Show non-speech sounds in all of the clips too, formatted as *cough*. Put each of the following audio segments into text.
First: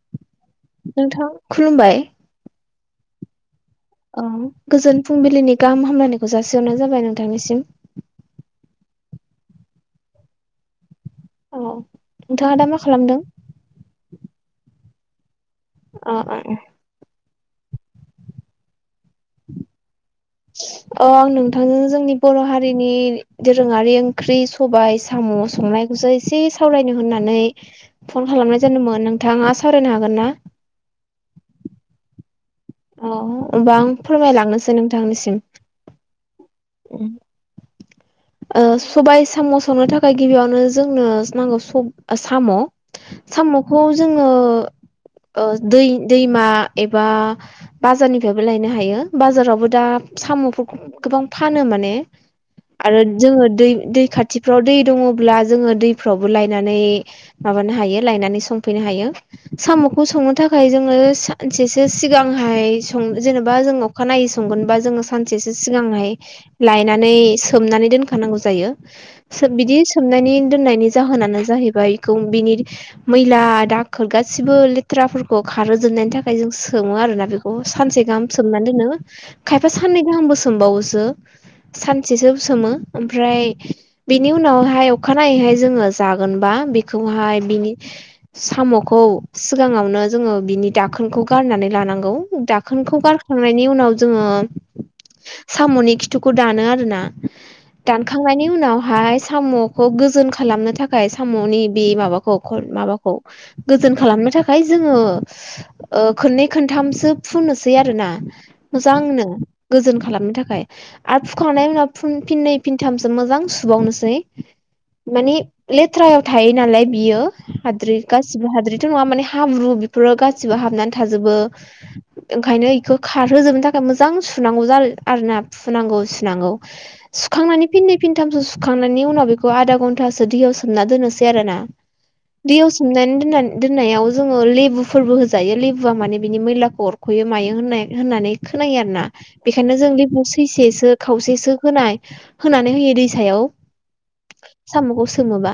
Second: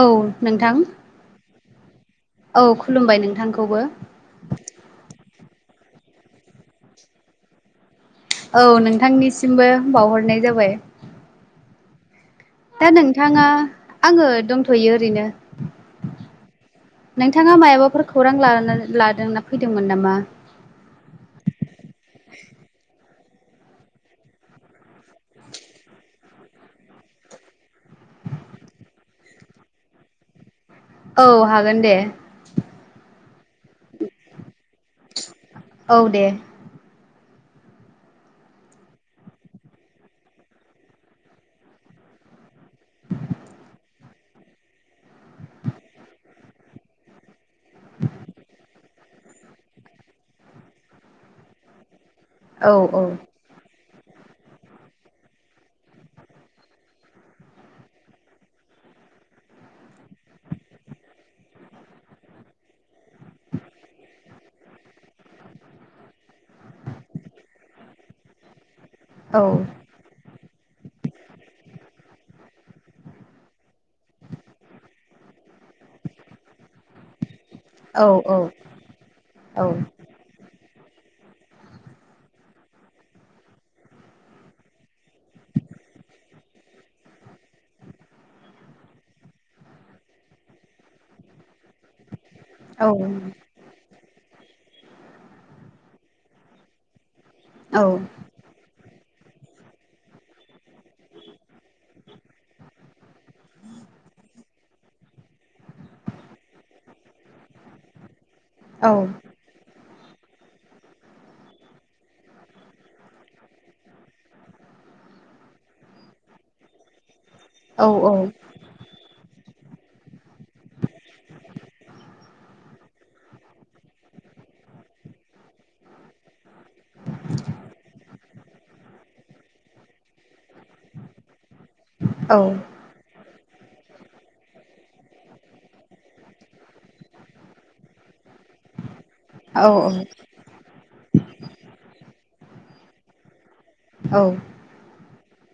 औ नोंथां औ खुलुमबाय नोंथांखौबो औ गोजोन फुंबिलिनि गाहाम हामलायनायखौ जासिहरनाय जाबाय नोंथांनिसिम। औ नोंथांनिसिमबो बावहरनाय जाबाय। औ नोंथाङा दा मा खालामदों? आङो दंथ'यो ओरैनो अ अ अ नोंथाङा मायाबाफोर खौरां लानानै लादों ना फैदोंमोन नामा? अ आं नोंथांजों जोंनि बर' हारिनि दोरोङारि ओंख्रि सबाय साम' संनायखौसो एसे सावरायनो होननानै फन खालामनाय जादोंमोन। नोंथाङा सावरायनो हागोन ना? औ हागोन दे। औ होमबा आं फोरमायलांनोसै नोंथांनिसिम औ दे *inaudible* ओ सबाय साम' संनो थाखाय गिबियावनो जोंनो नांगौ स' ओ साम' साम'खौ जोङो ओ दै-दैमा एबा बाजारनिफ्रायबो लायनो हायो बाजारावबो दा साम'फोरखौ गोबां फानो माने औ औ आरो जोङो दै-दै खाथिफ्राव दै दङ'ब्ला जोङो दैफ्रावबो लायनानै माबानो हायो लायनानै संफैनो हायो। साम'खौ संनो थाखाय जोङो सानसेसो सिगांहाय सं जेनेबा जों अखा नायै संगोनबा जोङो सानसेसो सिगांहाय लायनानै सोमनानै दोनखानांगौ जायो औ सो बिदि सोमनायनि दोननायनि जाहोनानो जाहैबाय खौ बिनि मैला दा खोर गासिबो लेथ्राफोरखौ खारोजोननायनि थाखाय जों सोमो आरोना बेखौ सानसे औ गाहाम सोमनानै दोनो औ खायफा साननै गाहामबो सोमबावो *inaudible* सानसेसो सोमो ओमफ्राय बेनि उनावहाय अखानायैहाय जोङो जागोनबा बेखौहाय बिनि साम'खौ सिगाङावनो जोङो बिनि दाखोनखौ गारनानै लानांगौ औ दाखोनखौ गारखांनायनि उनाव जोङो साम'नि ुखौ दानो आरो ना औ दानखांनायनि उनावहाय साम'खौ गोजोन खालामनो थाखाय साम'नि बे माबाखौ माबाखौ गोजोन खालाम फाय जोङो ओ खोनै खोनथामसो फु सै आरो ना औ मोजांनो गोजोन खालामनो थाखाय आरो फुखांनायनि उनाव फिननै फिनथामसो मोजां सुबावनोसै मानिे लेथ्रायाव थायो नालाय बियो उम हाद्रि औ गासिबो हाद्रिथ' नङा माने हाब्रु बेफोरो गासिबो हाबनानै थाजोबो ओंखायनो बेखौ खारहोजोबनो थाखाय मोजां सुनांगौ ज आरो ना फुनांगौ सुनांगौ सुखांनानै फिनै फिनथामसो सुखांनायनि उनाव बेखौ आधा घन्टासो दै दैोना दै सनाय लु फोरबो होजायो लेबुआ माने बिनि मैलाखौ अरख'यो मायो होननाय होननानै खोनायो आरोना औ ओं बेखायनो जों लेबु सैसेसो खावसेसो होनाय नानै हो दैसायाव साम'खौ सोमोबा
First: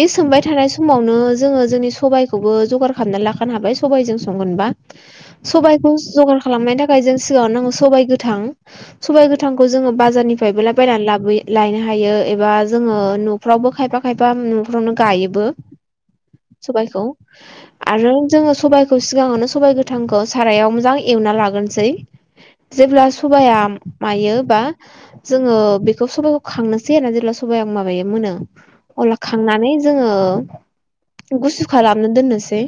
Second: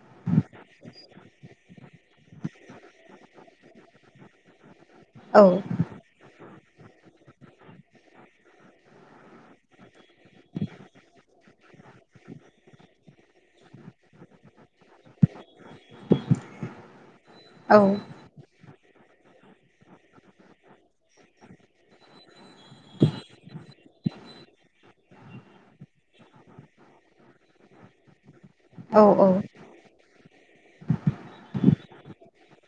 बे सोंबाय थानाय समावनो जोङो जोंनि सबायाइखौबो जगार खालामनानै लाखानो हाबाय सबायजों संगोनबा सबखौ जगार खालामनायनि थाखाय जों सिगाङाव नांगौ सबाइ गोथां। सबाय गोथांखौ जोङो ब बजारनिफ्रायबोलाय बायनानै लाबो लायनो हायो एबा जोङो न'फ्रावबो खायफा खायफा नावनो गायोबो सबबायखौ आरो जोङो सब खौ सिगाङावनो सबबाय गोथांखौ सारायाव मोजां एवना लागोनोसै जेब्ला सबाया मायो बा जोङो बेखौ सबाइखौ खांनोसै आरोा जेब्ला सबाइ आं माबायो मोनो। ओं अल औ खांनानै जोङो गुसु खालामनो दोननोसै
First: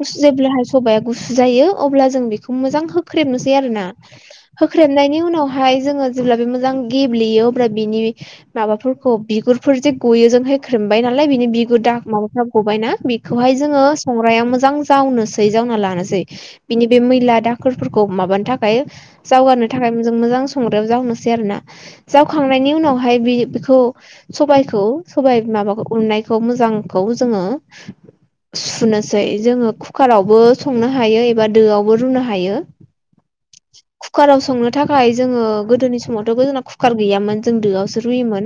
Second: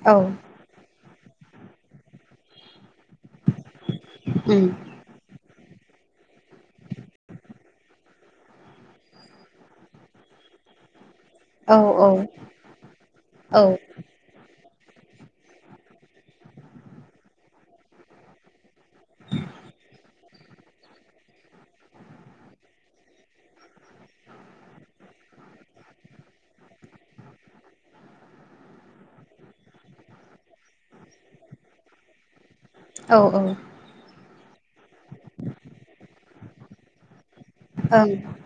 गुसु जेब्लाहाय सबाया गुसु जायो अब्ला जों बेखौ मोजां होख्रेबनोसै आरोोना होख्रेबनायनि उनाव। ाय जोङो जेब्ला बे मोजां गेब्लेयो अब्ला बिनि माबाफोरखौ बिगुरफोर जे गयो जों होख्रेमबाय नालाय बिनि बिगुर दा माबाफ्रा गबायनाा बेखौहाय जोङो सङो मोजां। जावनोसै जावना लानोसै बिनि बे मैला दाखोरफोरखौ माब थाखाय। जावगानो थाखाय जों मोजां संग्रायाव जावनोसै आरोना जावखांनायनि उनावहाय बे बेखौ सबखौ स माबाखौ उननायखौ मोजांखौ जोङो। सुनोसै जोङो कुकारावबो संनो हायो एबा दोआवबो रुनो हायो। कुकाराव संनो थाखाय जोङो गोदोनि समावथ' गो जोंना कुकार गैयामोन। जों दोआवसो रुयोमोन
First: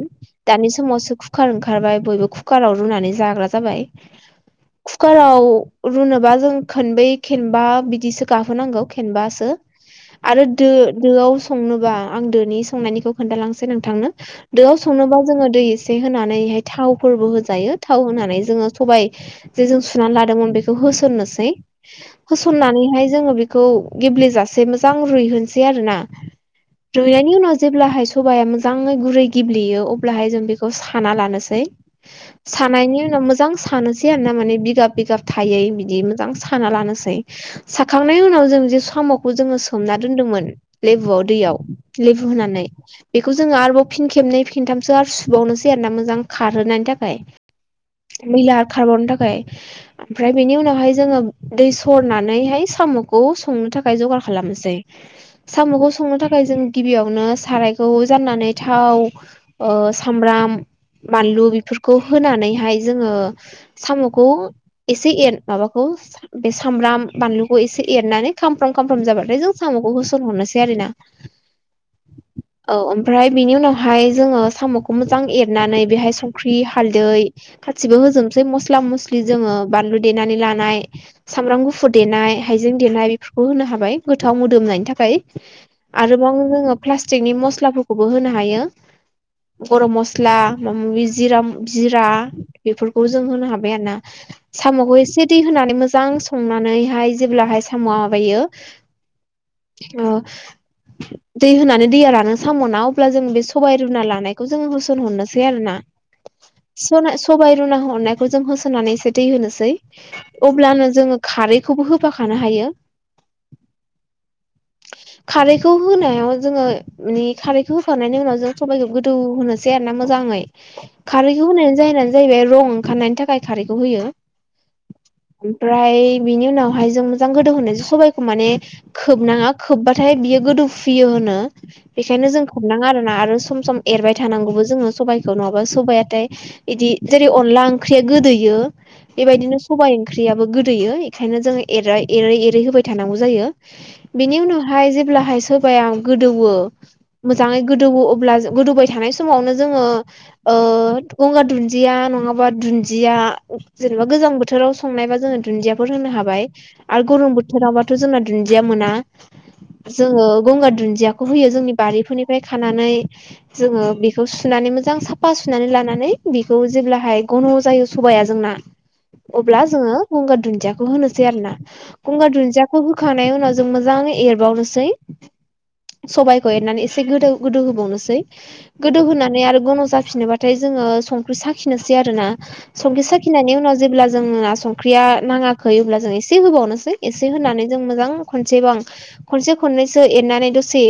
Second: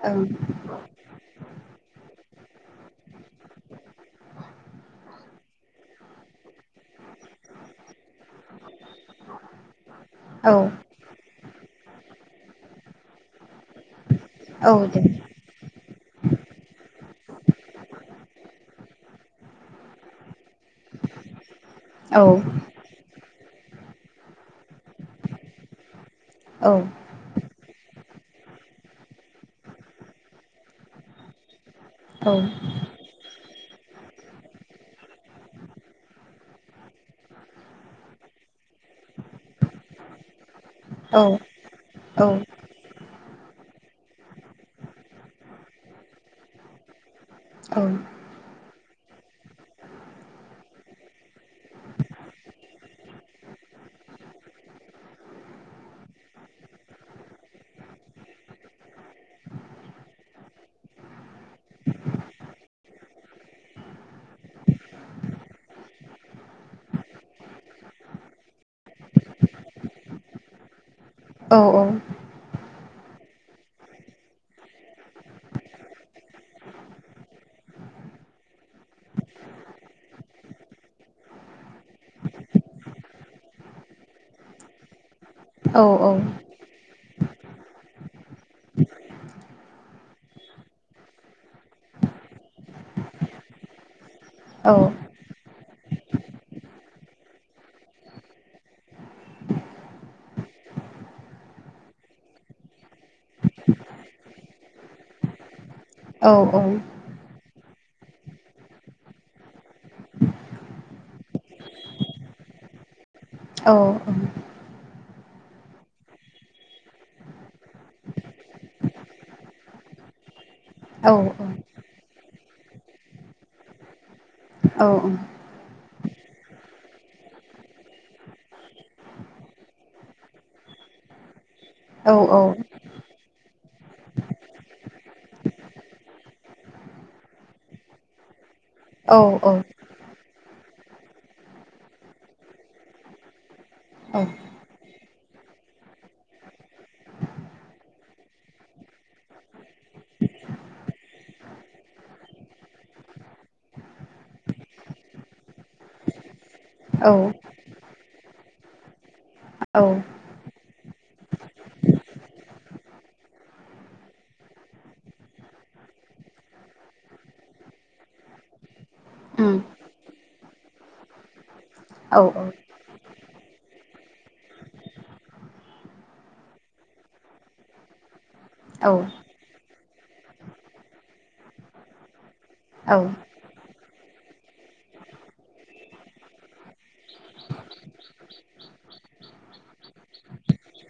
दानि समावसो कुखारार ओंखारबाय बयबो कुकाराव रुनानै। जाग्रा जाबाय कुकाराव रुनोबा जों खनबै खेनबा बिदिसो गाहोनांगौ खेनबासो आरो दो दोआव। संनोबा आं दोनि संनायनिखौ खोन्थाालांसै नोंथांनो औ दोआव दे संनोबा जोङो दै एसे होनानै। बेहाय थावफोरबो होजायो थाव होनानै जोङो सबाय जे जों सुनानै लादोंमोन बेखौ होसननोसै औ होसननानैहाय जोङो बे गेब्लेेजासे मोजां रुसै आरो ना औ रुनायनि उनाव जे सबाया मोजाङै गुरै गिब्लेयो अब्लाहाय जों बेखौ साना लानोसै। औ सानायनि उनाव मोजां स सैा म बिाब बिगाब थायो बिदि मोजां साना लानोसै साखांनायनि उनाव जों स'खौ जोङो सोमना दोन्दोंमोन लेबुआव। लु होनानै बे जबाव। फिन खेबनै खिनथामसो आरो सुबावनोसै आरोोना मोजां खारहोनायनि थाखाय। मला आरो खारबन दा ओमफ्राय बेनि उनावहाय जोङो दै सरनानैहाय साम'खौ संनो थाखाय जगार। खालामसै साम'खौ। संनो थाखाय जों गिबियावनो सारायखौ जाननानै थाव सामब्राम। बानलु बेफोरखौ होनानैहाय जोङो साम'खौ एसे एर माबाखौ। बे सामब्राम बानलुखौ एसे एरनानै खामफ्राम खामफ्राम जाबाथाय जों साम'खौ होसनहरनोसै आरो ना औ औ। औ ओमफ्राय बिनि उनावहाय जोङो साम'खौ मोजां एरनानै बेहाय संख्रि, हालदै। गासिबो होजोबनोसै मस्ला मस्लि जोङो बानलु देनानै लानाय सामब्राम गुफुर देनाय हाइजें। देनायफोरखौ होनो हाबाय गोथाव‌ मोदोमनायनि थाखाय आरोबाव जोङो प्लासटिकनि मस्ला। स्लाफोरखौबो होनो हायो। गरम मस्ला माबा माबि जिरा जिरा बेफोरखौ जों होनो हाबाय आरो ना? साम'खौ एसे दै होनानै। मोजां संनानैहाय जेब्लाहाय साम'वा माबायो। ओ दै होनानै दैया रानो साम' ना अब्ला जों बे सबाइ रुना लानायखौ जोङो होसनहरनोसै आरो ना? औ सना सबाइ रुना हरनायखौ जों होसनानै एसे दै होनोसै अब्लानो जोङो खारैखौबो होफाखानो हायो। *inaudible* औ ओ। खारैखौ खौ होनायाव जोङो माने खारैखौ होखांनायनि उनाव जों सबायखौ गोदौ होनोसै आरोना मोजाङै। औ औ खारैखौ होनायनि जाहोनानो जाहैबाय रं ओंखारनायनि थाखाय खारैखौ होयो। ओमफ्राय बिनि उनावहाय जों मोजां गोदौ होननाय सबायखौ माने खोबनाङा खोबबाथाय बियो। गोदौ फुयो होनो औ बेखायनो जों खोनाङा आरो। आरो सम सम एरबाय थानांगौबो जोङो सबायखौ नङाबा सबायाथाय बिदि जेरै अनला ओंख्रि। गोदैयो बेबायदिनो सबाय ओंख्रि। ख्रियाबो गोदोयो बेखायनो जोङो एर एरै होबाय थानांगौ जायो बेनि उनावहाय जेब्ला। हाय सोबाया गोदौवो मोजाङै गोदौवो अब्ला गोदौबाय थानाय समावनो जोङो ओ गंगार दुन्दिया नङाबा दुन्दिया जेनेबा गोजां बोथोराव संनायबा जो जोङो दुन्दियाफोर होनो हाबाय। आरो गरम बोथोरावबाथ' जोंना दुन्दिया मोना। जोङो गंगार दुन्दि दियाखौ होयो जोंनि बारिफोरनिफ्राय खानानै जोङो बेखौ सुनानै मोजां साफा सुनानै लानान नै बिखौ जेब्लाहाय गन' जायो सबाया जोंना अब्ला जोङो गंगार दुन्दियाखौ होनोसै आरो ना। गंगार दुन्दियाखौ होखांनाय उनाव जों मोजाङै एरबावनोस सै सबाइखौ एरनानै एसे गोदौ गोदौ होबावनोसै। गोदौ होनानै आरो गन' जाफिनोबाथाय जोङो संख्रि साखिनोसै आरो ना। संखि साखिनायनि उनाव जेब्ला जोङो आ संख्रिया नाङाखै अब्ला जों एसे होबावनोसै एसे होनानै जों मोजां खनसेबां खनसे खननैसो एदनानै दसे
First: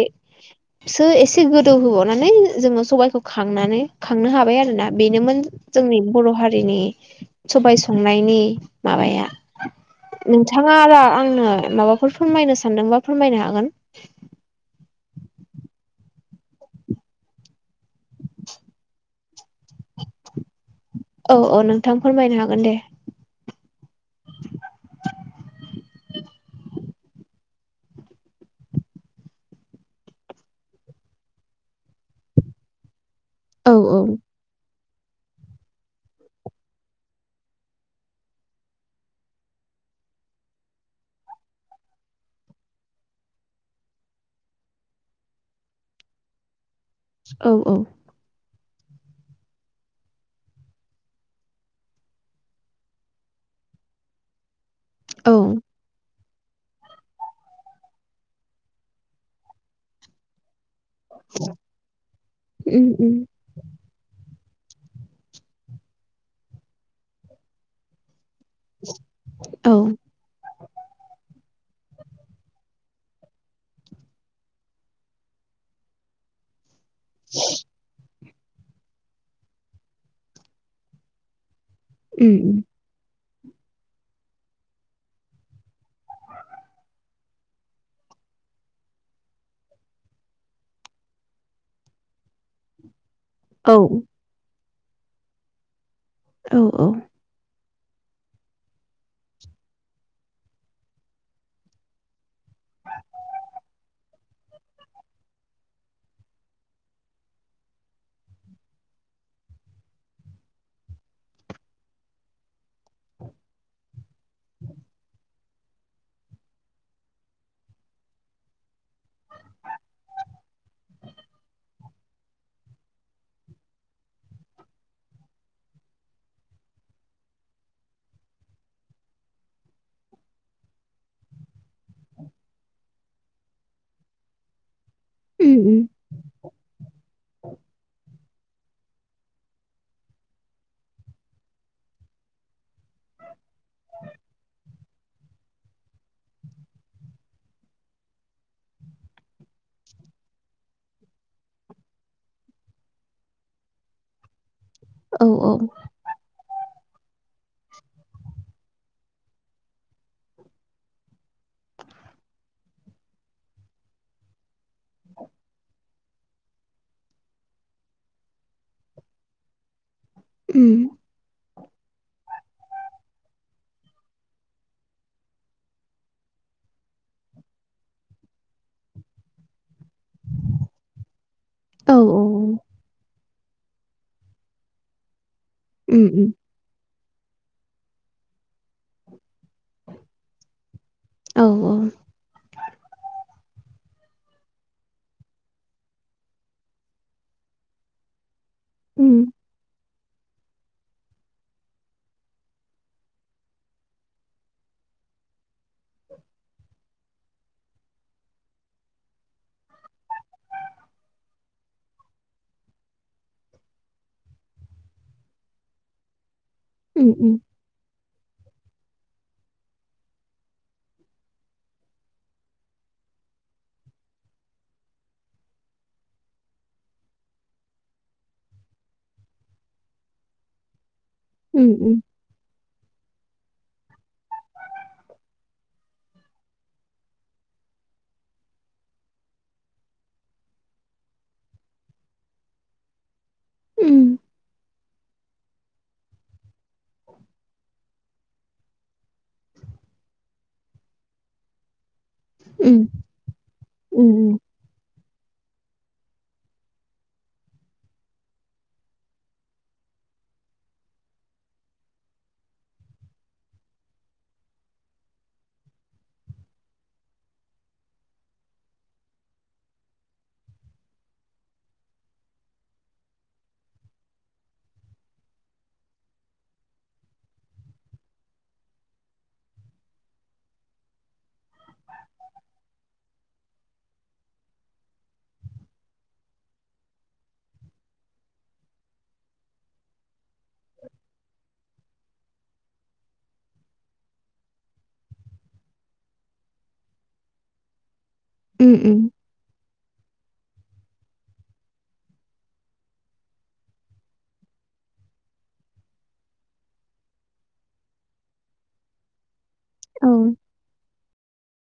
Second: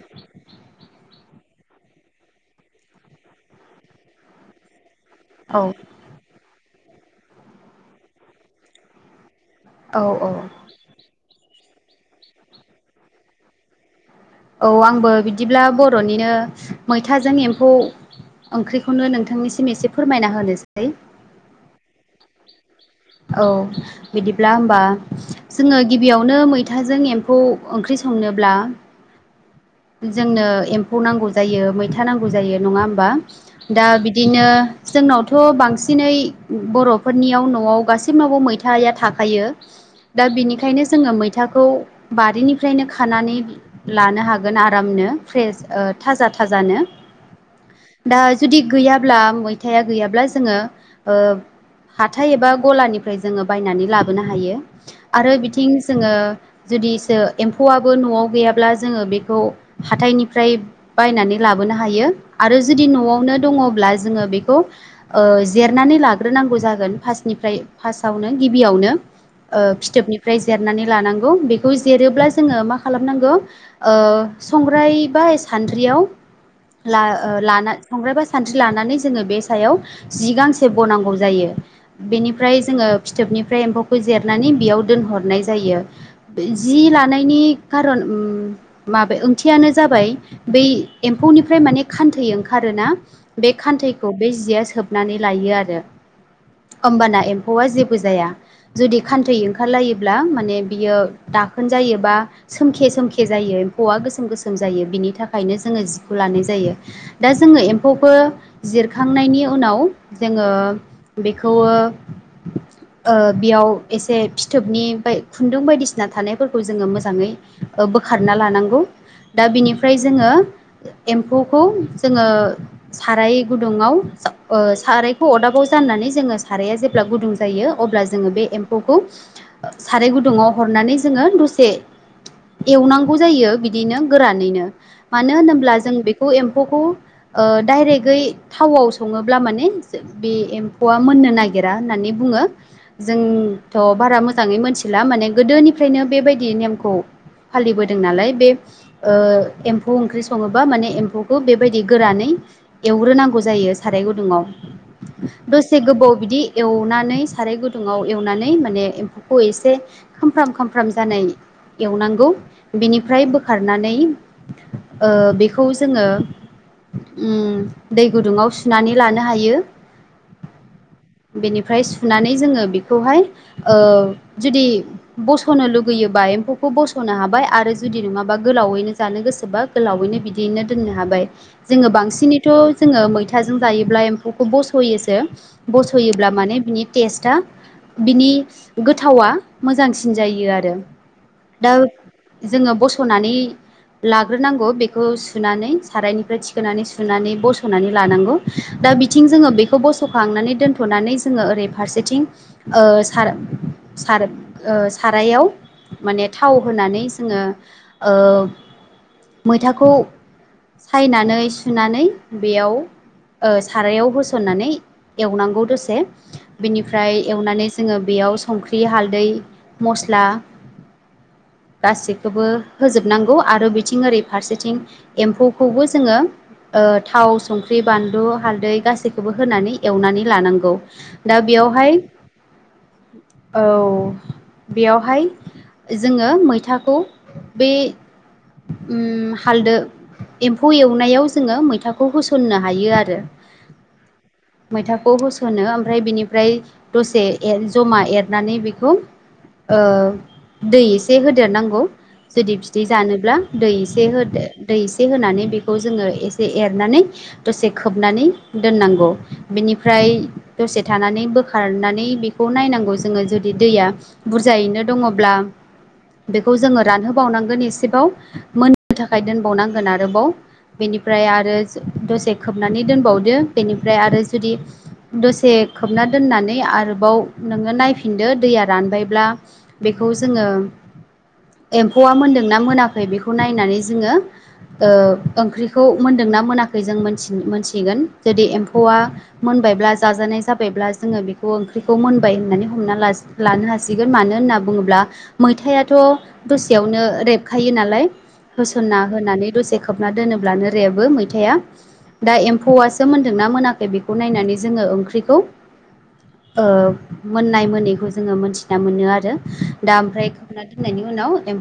सो एसे गोदौ होबावनानै जोङो सबाइखौ खांनानै खांनो हाबाय आरोना। बेनोमोन औ औ जोंनि बर' हारिनि सबाय संनायनि माबाया नोंथाङा आरा आंनो माबाफोर फोरमायनो सानदोंबा फोरमायनो हागोन। औ आंबो बिदिब्ला बर'निनो मैथाजों एम्फौ ओंख्रिखौनो नोंथांनिसिम एसे फोरमायना होनोसै। अ अ नोंथां फोरमायनो हागोन दे। औ। बिदिब्ला होमबा जोङो गिबियावनो मैथाजों एम्फौ ओंख्रि सं संनोब्ला जोंनो एम्फौ नांगौ जायो मैथा नांगौ जायो। नङा होमबा? औ दा औ बिदिनो जोंनावथ' बांसिनै बर'फोरनियाव न'वाव गासिनावबो मैथाया थाखायो। दा बिनिखायनो जोङो मैथाखौ बारिनिफ्रायनो खानानै लानो हाग गोन आरामनो फ्रेस ओ थाजा थाजानो। औ औ। दा जुदि गैयाब्ला मैथाया गैयाब्ला जोङो ओ हाथाय एबा गलानिफ्राय जोङो बायनानै लाबोनो हायो। औ आरो बिथिं जोङो जुदिसो एम्फौआबो न'आव गैयाब्ला जोङो बे खौ हाथाइनिफ्राय बायनानै लाबोनो हायो आरो जुदि उम उम न'आवनो दङ'ब्ला जोङो बे खौ ओ जेरनानै लाग्रोनांगौ जागोन फासनिफ्राय फासाव। आवनो गिबियावनो ओ औ फिथोबनिफ्राय जेरनानै लांनांगौ। बि खौ जिरोब्ला जोङो मा खालामनांगौ ओ संग्राय बा सान्द्रियाव ला ओ लाना संग्राइबा सानद्रि लानानै जोङो बे सायाव जि गांसे बनांगौ जायो। बेनिफ्राय जोङो फिथोबनि फ्राय एम्फौखौ जेरनानै बेयाव दोनहरनाय जायो। जि लानायनि खारन उम माबे ओंथियानो जाबाय बै एम्फौनिफ्राय माने खान्थै ओंखारोना बे खान्थैखौ बे जिया सोबनानै लायो आरो होमबाना एम्फौआ जे बो जाया। जुदि खान्थै ओंखार लायोब्ला माने बियो दाखोन जायोबा सोमखे सोमखे जायो। फौआ गोसोम गोसोम जायो बिनि थाखायनो जोङो जिखौ लानाय जायो। दा जोङो एम्फौफो जिरखांनायनि उनाव जोङो बिखौ ओ ओ बियाव एसे फिथोबनि बाय खुन्दुं बायदिसिना थानायफोरखौ जोङो मोजाङै ओ बोखारना लानां खौ दा बिनिफ्राय जोङो एम्फौखौ जोङो साराय गुदुं उङाव ओ सारायखौ अदाबाव जाननानै जोङो साराया जेब्ला गुदुं जायो अब्ला जोङो बे एम फौखौ साराय गुदुंआव हरनानै जोङो दसे एवनांगौ जायो। बि दिनो गोरानैनो मानो होनोब्ला जों बेखौ एम्फौखौ ओ डाइरेक्टयै थावआव सङोब्ला माने बे एम्फौआ मोननो नागिरा होननानै बुङो जों थ' बारा मोजाङै मोनथिला माने गोदोनिफ्रायनो बेबायदि नेमखौ फालिबोदों नालाय बे ओ एम्फौ ओंख्रि सङोबा माने एम्फौखौ बेबायदि गोरानै एवग्रोनांगौ जायो। साराय गुदुं दसे गोबाव बिदि। एवनानै साराय गुदुङाव एवनानै माने एम्फौखौ एसे खामफ्र्राम खामफ्र्राम जानाय एवनांगौ बिनिफ्राय बोखारनानै ओ बेखौ जोङो दै गुदुंङाव सुनानै लानो हायो। बेनिफ्राय सुनानै जोङो बेखौहाय ओ जुदि बस'नो लुगैयोबा एम्फौखौ बस'नो हाबाय आरो जुदि नङाबा गोलावैनो जानो गोसोबा गोलावैनो बिदियैनो दोननो हाबाय जोङो बांसिनैथ' जोङो मैथा मैथाजों जायोब्ला एम्फौखौ बस'योसो बस'योब्ला माने बिनि टेस्टआ बिनि गोथावा मोजांसिन जायो आरो दा जोङो बस'नानै लाग्रोनांगौ बेखौ सुनानै सारायनिफ्राय थिखोनानै सुनानै बस'नानै लानांगौ दा बिथिं जोङो बेखौ बस' खांनानै दोन'नानै जोङो ओरै फारसेथिं सारायाव माने थाव होनानै जोङो मैथाखौ सायनानै सुनानै बेयाव सारायाव होसननानै एवनांगौ दसे बेनिफ्राय एवनानै जोङो बेयाव संख्रि हालदै मस्ला गासैखौबो होजोबनांगौ आरो बिथिं ओरै फारसेथिं एम्फौखौबो जोङो थाव संख्रि बानलु हालदै गासैखौबो होनानै एवनानै लानांगौ दा बेयावहाय औ बेयावहाय जोङो मैथाखौ बे हालदो एम्फौ एवनायाव जोङो मैथाखौ होसन्नो हायो आरो उम मैथाखौ होसोनो ओमफ्राय बिनिफ्राय दसे जमा एरनानै बेखौ दै एसे होदेरनांगौ जुदि बिदै जानोब्ला दै एसे होदो दैसे होनानै बे जोङ एसे एनानै दसे खोबनानै दोनांगनिफ्राय दसे थानानै बोखारनानै बेखौ नायनांगौ जोङो जुदि दैया बुरजायैनो द दुङ बेखौ जोङो रानहोबावनांगोन एसेबाव मोननो थाखाय दोनबावनांगोन आरोबाव बेनिफ्राय आरो दसे खोबनानै दोनबावदो बेनिफ्राय आरो जुदि दसे खोबना दोननानै आरोबाव नोङो नायफिनदो दैया रानबायब्ला बेखौ बे खौ जोङो *unintelligible* एम्फौआ मोन्दोंना मोनाखै बेखौ नायनानै जोङो ओंख्रिखौ मोन्दोंनाा मोन जों मोनथि -मोनथिगोन जुदि एम्फौआ मोनबायब्ला जा जाबायब्ला जोङो बेखौ ओं खौ मोनबाय होननानै हमना ला लानो हासिगोन मानो होनना बुङोब्ला मैथायाथ' दसेयावनो रेबखायो नालाय होसनना होनानै दसे खोबना दोनोब्लानो आुाद्रायाबो मैथाया दा एम्फौआसो मोन्दोंनाा मोनाखै बेखौ नायनानै जोङो ओंख्रिखौ मोननाय मोनैखौ जोङो मोनथिना मोनो आरो दा ओमफ्राय खोबा दोननायनि उनाव